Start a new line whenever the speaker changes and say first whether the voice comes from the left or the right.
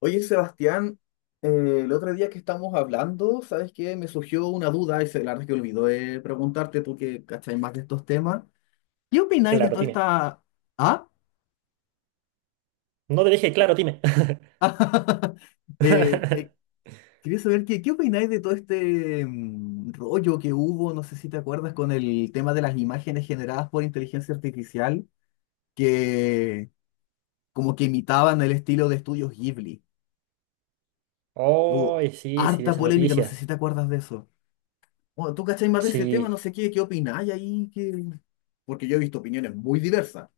left: Oye, Sebastián, el otro día que estamos hablando, ¿sabes qué? Me surgió una duda y se, la verdad es que olvidó preguntarte, tú que cacháis más de estos temas. ¿Qué opináis de
right: Claro,
left: toda
right: dime.
left: esta... ¿Ah?
right: No te dije, claro, dime.
left: Eh, eh, quería saber qué opináis de todo este rollo que hubo, no sé si te acuerdas, con el tema de las imágenes generadas por inteligencia artificial que como que imitaban el estilo de estudios Ghibli. Hubo
right: Oh, sí, sí, vi
left: harta
right: esa
left: polémica, no sé
right: noticia.
left: si te acuerdas de eso. Bueno, tú cachai más de ese tema,
right: Sí,
left: no sé qué opináis ahí, que... porque yo he visto opiniones muy diversas.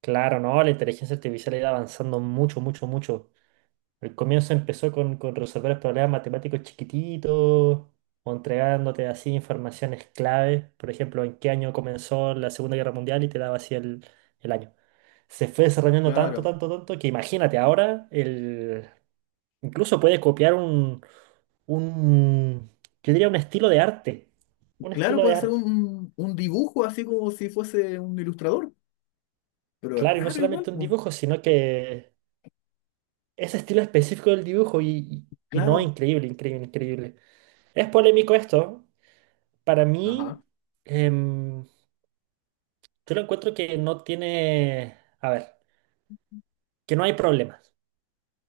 right: claro, no, la inteligencia artificial ha ido avanzando mucho, mucho, mucho. El comienzo empezó con resolver problemas matemáticos chiquititos, o entregándote así informaciones clave. Por ejemplo, ¿en qué año comenzó la Segunda Guerra Mundial? Y te daba así el año. Se fue desarrollando tanto,
left: Claro,
right: tanto, tanto, que imagínate ahora incluso puede copiar un, yo diría un estilo de arte. Un
left: claro,
right: estilo de
left: puede ser
right: arte.
left: un dibujo así como si fuese un ilustrador, pero es
right: Claro, y no
left: raro igual,
right: solamente un
left: pues.
right: dibujo, sino que ese estilo específico del dibujo y no,
left: Claro,
right: increíble, increíble, increíble. Es polémico esto. Para
left: ajá,
right: mí, em, yo lo encuentro que no tiene, a ver, que no hay problemas,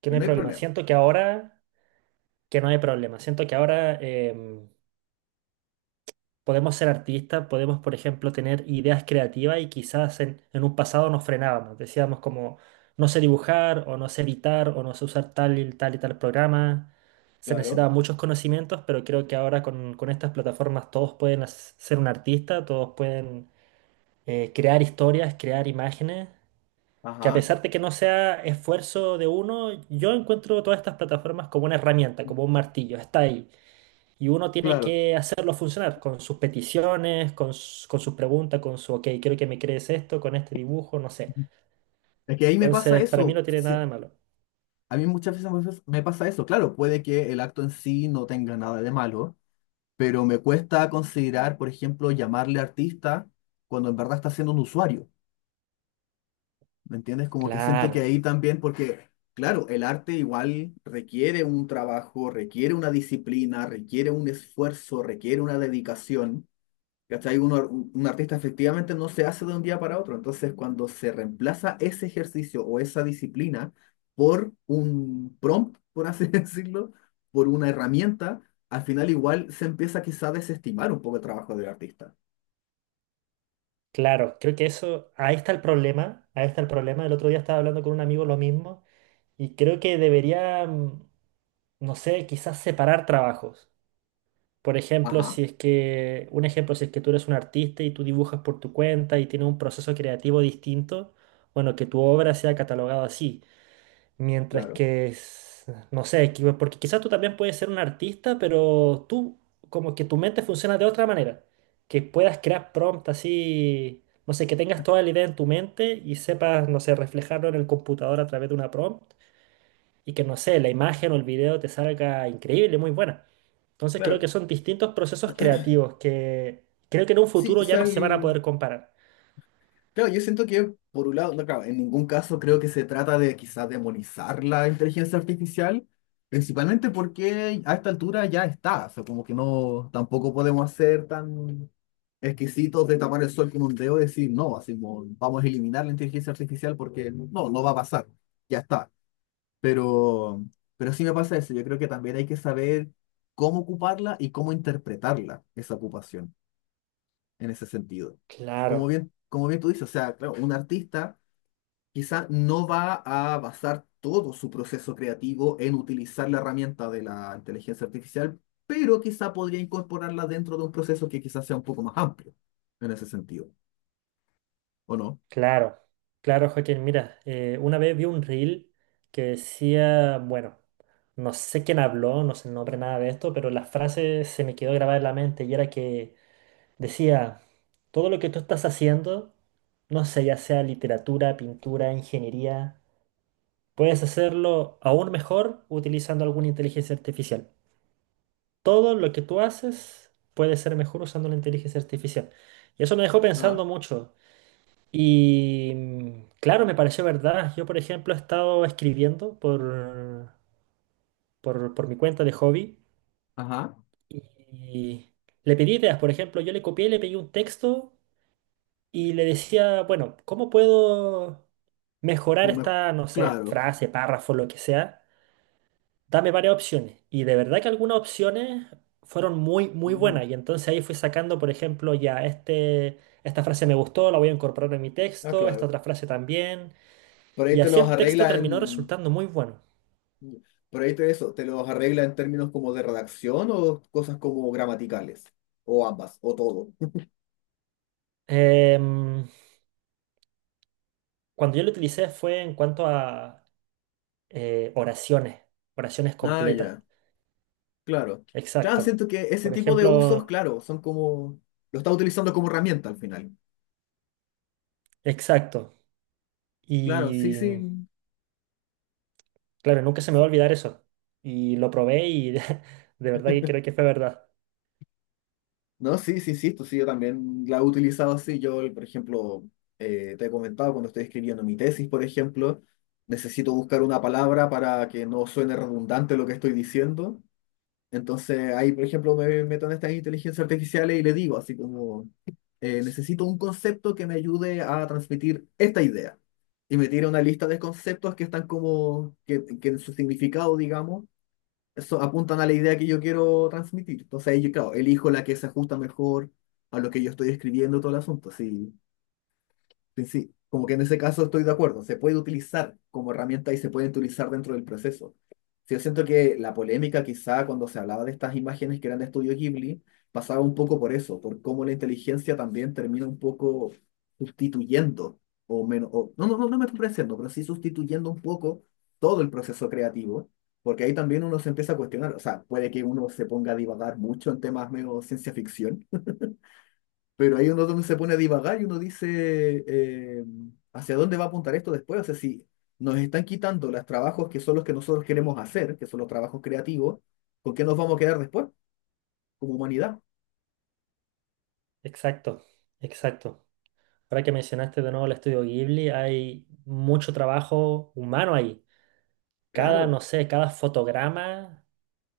right: que
left: y
right: no hay
left: no hay
right: problemas.
left: problema.
right: Siento que ahora, que no hay problemas. Siento que ahora... podemos ser artistas, podemos, por ejemplo, tener ideas creativas y quizás en un pasado nos frenábamos, decíamos como no sé dibujar o no sé editar o no sé usar tal y tal y tal programa. Se
left: Claro,
right: necesitaban muchos conocimientos, pero creo que ahora con estas plataformas todos pueden ser un artista, todos pueden crear historias, crear imágenes, que a
left: ajá,
right: pesar de que no sea esfuerzo de uno, yo encuentro todas estas plataformas como una herramienta, como un martillo, está ahí. Y uno tiene
left: claro.
right: que hacerlo funcionar con sus peticiones, con sus preguntas, con su, ok, quiero que me crees esto, con este dibujo, no sé.
left: Es que ahí me pasa
right: Entonces, para mí
left: eso.
right: no tiene nada
left: Se-
right: de malo.
left: a mí muchas veces me pas- me pasa eso. Claro, puede que el acto en sí no tenga nada de malo, pero me cuesta considerar, por ejemplo, llamarle artista cuando en verdad está siendo un usuario. ¿Me entiendes? Como que siento
right: Claro,
left: que ahí también, porque, claro, el arte igual requiere un trabajo, requiere una disciplina, requiere un esfuerzo, requiere una dedicación. ¿Cachai? Un, ar- un artista efectivamente no se hace de un día para otro. Entonces, cuando se reemplaza ese ejercicio o esa disciplina por un prompt, por así decirlo, por una herramienta, al final igual se empieza quizá a desestimar un poco el trabajo del artista.
right: claro, creo que eso, ahí está el problema, ahí está el problema. El otro día estaba hablando con un amigo lo mismo y creo que debería, no sé, quizás separar trabajos. Por ejemplo,
left: Ajá,
right: si es que, un ejemplo, si es que tú eres un artista y tú dibujas por tu cuenta y tienes un proceso creativo distinto, bueno, que tu obra sea catalogada así. Mientras
left: claro,
right: que, no sé, porque quizás tú también puedes ser un artista, pero tú, como que tu mente funciona de otra manera. Que puedas crear prompt así, no sé, que tengas toda la idea en tu mente y sepas, no sé, reflejarlo en el computador a través de una prompt y que, no sé, la imagen o el video te salga increíble, muy buena. Entonces creo
left: claro.
right: que son distintos procesos creativos que creo que en un
left: Sí,
right: futuro
left: o
right: ya
left: sea,
right: no se van a
left: el-
right: poder comparar.
left: claro, yo siento que, por un lado, no, claro, en ningún caso creo que se trata de quizás demonizar la inteligencia artificial, principalmente porque a esta altura ya está, o sea, como que no, tampoco podemos ser tan exquisitos de tapar el sol con un dedo y decir, no, así como, vamos a eliminar la inteligencia artificial porque no, no va a pasar, ya está. Pero, pero sí me pasa eso, yo creo que también hay que saber cómo ocuparla y cómo interpretarla, esa ocupación en ese sentido.
right: Claro.
left: Como bien tú dices, o sea, claro, un artista quizá no va a basar todo su proceso creativo en utilizar la herramienta de la inteligencia artificial, pero quizá podría incorporarla dentro de un proceso que quizás sea un poco más amplio en ese sentido, ¿o no?
right: Claro, claro, Joaquín. Mira, una vez vi un reel que decía, bueno, no sé quién habló, no sé el nombre, nada de esto, pero la frase se me quedó grabada en la mente y era que decía, todo lo que tú estás haciendo, no sé, ya sea literatura, pintura, ingeniería, puedes hacerlo aún mejor utilizando alguna inteligencia artificial. Todo lo que tú haces puede ser mejor usando la inteligencia artificial. Y eso me dejó
left: Ajá.
right: pensando mucho. Y claro, me pareció verdad. Yo, por ejemplo, he estado escribiendo por mi cuenta de hobby
left: Ajá,
right: y le pedí ideas. Por ejemplo, yo le copié, le pedí un texto y le decía, bueno, ¿cómo puedo mejorar
left: o mejor,
right: esta, no sé,
left: claro.
right: frase, párrafo, lo que sea? Dame varias opciones. Y de verdad que algunas opciones fueron muy, muy
left: Mm,
right: buenas. Y entonces ahí fui sacando, por ejemplo, ya este, esta frase me gustó, la voy a incorporar en mi
left: ah,
right: texto, esta
left: claro.
right: otra frase también.
left: Por ahí
right: Y
left: te
right: así
left: los
right: el texto
left: arregla
right: terminó
left: en,
right: resultando muy bueno.
left: por ahí te eso, te los arregla en términos como de redacción o cosas como gramaticales, o ambas, o todo.
right: Em, cuando yo lo utilicé fue en cuanto a oraciones, oraciones
left: Ah,
right: completas.
left: ya. Claro. Claro,
right: Exacto.
left: siento que ese
right: Por
left: tipo de usos,
right: ejemplo,
left: claro, son como... Lo está utilizando como herramienta al final.
right: exacto.
left: Claro, sí,
right: Y
left: sí.
right: claro, nunca se me va a olvidar eso. Y lo probé y de, verdad que creo que fue verdad.
left: No, sí, sí, sí, esto sí, yo también la he utilizado así. Yo, por ejemplo, te he comentado cuando estoy escribiendo mi tesis, por ejemplo, necesito buscar una palabra para que no suene redundante lo que estoy diciendo. Entonces ahí, por ejemplo, me meto en estas inteligencias artificiales y le digo así como, necesito un concepto que me ayude a transmitir esta idea. Y me tira una lista de conceptos que están como, que en su significado, digamos, eso, apuntan a la idea que yo quiero transmitir. Entonces ahí yo, claro, elijo la que se ajusta mejor a lo que yo estoy escribiendo, todo el asunto. Sí, sí, sí, como que en ese caso estoy de acuerdo, se puede utilizar como herramienta y se puede utilizar dentro del proceso. Sí, yo siento que la polémica quizá cuando se hablaba de estas imágenes que eran de estudio Ghibli pasaba un poco por eso, por cómo la inteligencia también termina un poco sustituyendo, o menos, o- no, no, no, no me estoy pareciendo, pero sí sustituyendo un poco todo el proceso creativo, porque ahí también uno se empieza a cuestionar, o sea, puede que uno se ponga a divagar mucho en temas medio ciencia ficción, pero ahí uno es donde se pone a divagar y uno dice, ¿hacia dónde va a apuntar esto después? O sea, si nos están quitando los trabajos que son los que nosotros queremos hacer, que son los trabajos creativos, ¿con qué nos vamos a quedar después como humanidad?
right: Exacto, exacto. Ahora que mencionaste de nuevo el estudio Ghibli, hay mucho trabajo humano ahí. Cada,
left: Claro,
right: no sé, cada fotograma.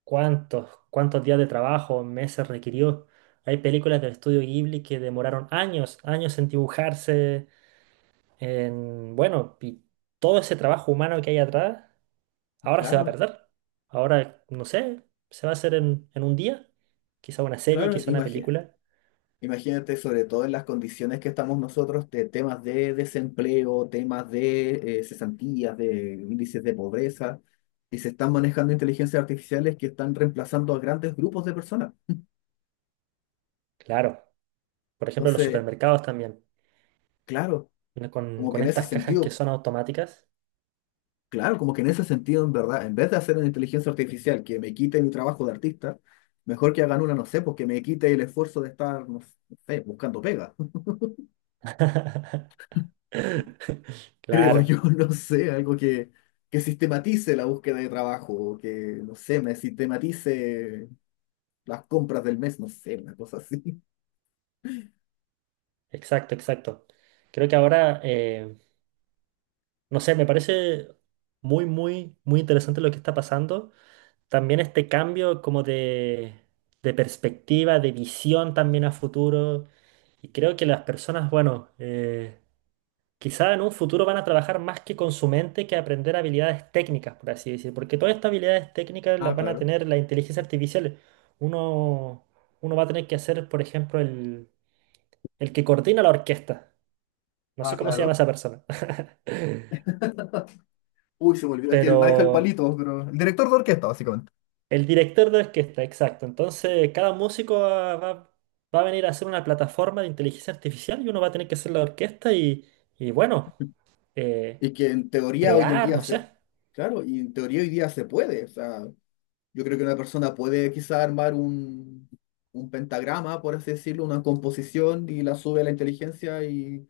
right: Cuántos, cuántos días de trabajo, meses requirió. Hay películas del estudio Ghibli que demoraron años, años en dibujarse, en, bueno, y todo ese trabajo humano que hay atrás, ahora se va a
left: claro,
right: perder. Ahora, no sé, se va a hacer en un día, quizá una serie,
left: claro,
right: quizá una
left: imagínate.
right: película.
left: Imagínate sobre todo en las condiciones que estamos nosotros de temas de desempleo, temas de cesantías, de índices de pobreza, y se están manejando inteligencias artificiales que están reemplazando a grandes grupos de personas.
right: Claro, por ejemplo, los
left: Entonces,
right: supermercados también,
left: claro.
right: vienen
left: Como que
right: con
left: en ese
right: estas cajas que
left: sentido,
right: son automáticas.
left: claro, como que en ese sentido, en verdad, en vez de hacer una inteligencia artificial que me quite mi trabajo de artista, mejor que hagan una, no sé, porque me quite el esfuerzo de estar, no sé, buscando pega. Creo
right: Claro,
left: yo, no sé, algo que sistematice la búsqueda de trabajo, o que, no sé, me sistematice las compras del mes, no sé, una cosa así.
right: exacto, exacto. Creo que ahora no sé, me parece muy, muy, muy interesante lo que está pasando. También este cambio como de perspectiva, de visión también a futuro. Y creo que las personas, bueno, quizá en un futuro van a trabajar más que con su mente que aprender habilidades técnicas, por así decir. Porque todas estas habilidades técnicas
left: Ah,
right: las van a
left: claro.
right: tener la inteligencia artificial. Uno, uno va a tener que hacer, por ejemplo, el que coordina la orquesta. No sé
left: Ah,
right: cómo se llama
left: claro.
right: esa persona.
left: Uy, se me olvidó el que
right: Pero...
left: maneja el palito, pero el director de orquesta, básicamente.
right: El director de orquesta, exacto. Entonces, cada músico va a venir a hacer una plataforma de inteligencia artificial y uno va a tener que hacer la orquesta y bueno, eh,
left: Y que en teoría hoy en
right: crear,
left: día
right: no
left: se...
right: sé.
left: Claro, y en teoría hoy día se puede, o sea, yo creo que una persona puede quizá armar un pentagrama, por así decirlo, una composición y la sube a la inteligencia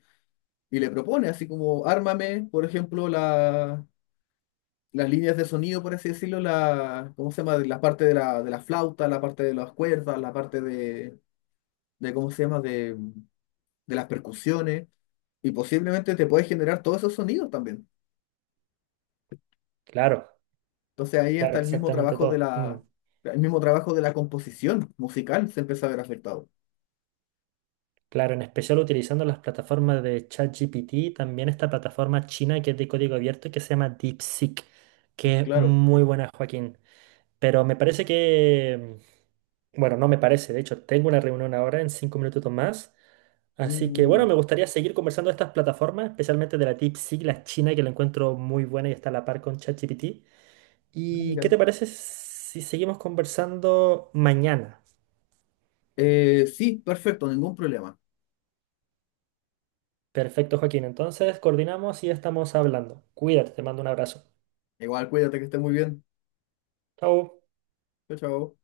left: y le propone, así como, ármame, por ejemplo, la, las líneas de sonido, por así decirlo, la, ¿cómo se llama? La parte de de la flauta, la parte de las cuerdas, la parte de ¿cómo se llama? De las percusiones y posiblemente te puede generar todos esos sonidos también.
right: Claro,
left: Entonces ahí
right: claro,
left: hasta el mismo
right: exactamente
left: trabajo de
right: todo.
left: la, el mismo trabajo de la composición musical se empieza a ver afectado.
right: Claro, en especial utilizando las plataformas de ChatGPT, también esta plataforma china que es de código abierto que se llama DeepSeek, que es
left: Claro.
right: muy buena, Joaquín. Pero me parece que, bueno, no me parece, de hecho, tengo una reunión ahora en 5 minutos más. Así que bueno,
left: Mm,
right: me gustaría seguir conversando de estas plataformas, especialmente de la DeepSeek, la china, que la encuentro muy buena y está a la par con ChatGPT.
left: ah,
right: ¿Y qué
left: mira.
right: te parece si seguimos conversando mañana?
left: Sí, perfecto, ningún problema.
right: Perfecto, Joaquín. Entonces, coordinamos y estamos hablando. Cuídate, te mando un abrazo.
left: Igual, cuídate que estés muy bien.
right: Chao.
left: Chao, chao.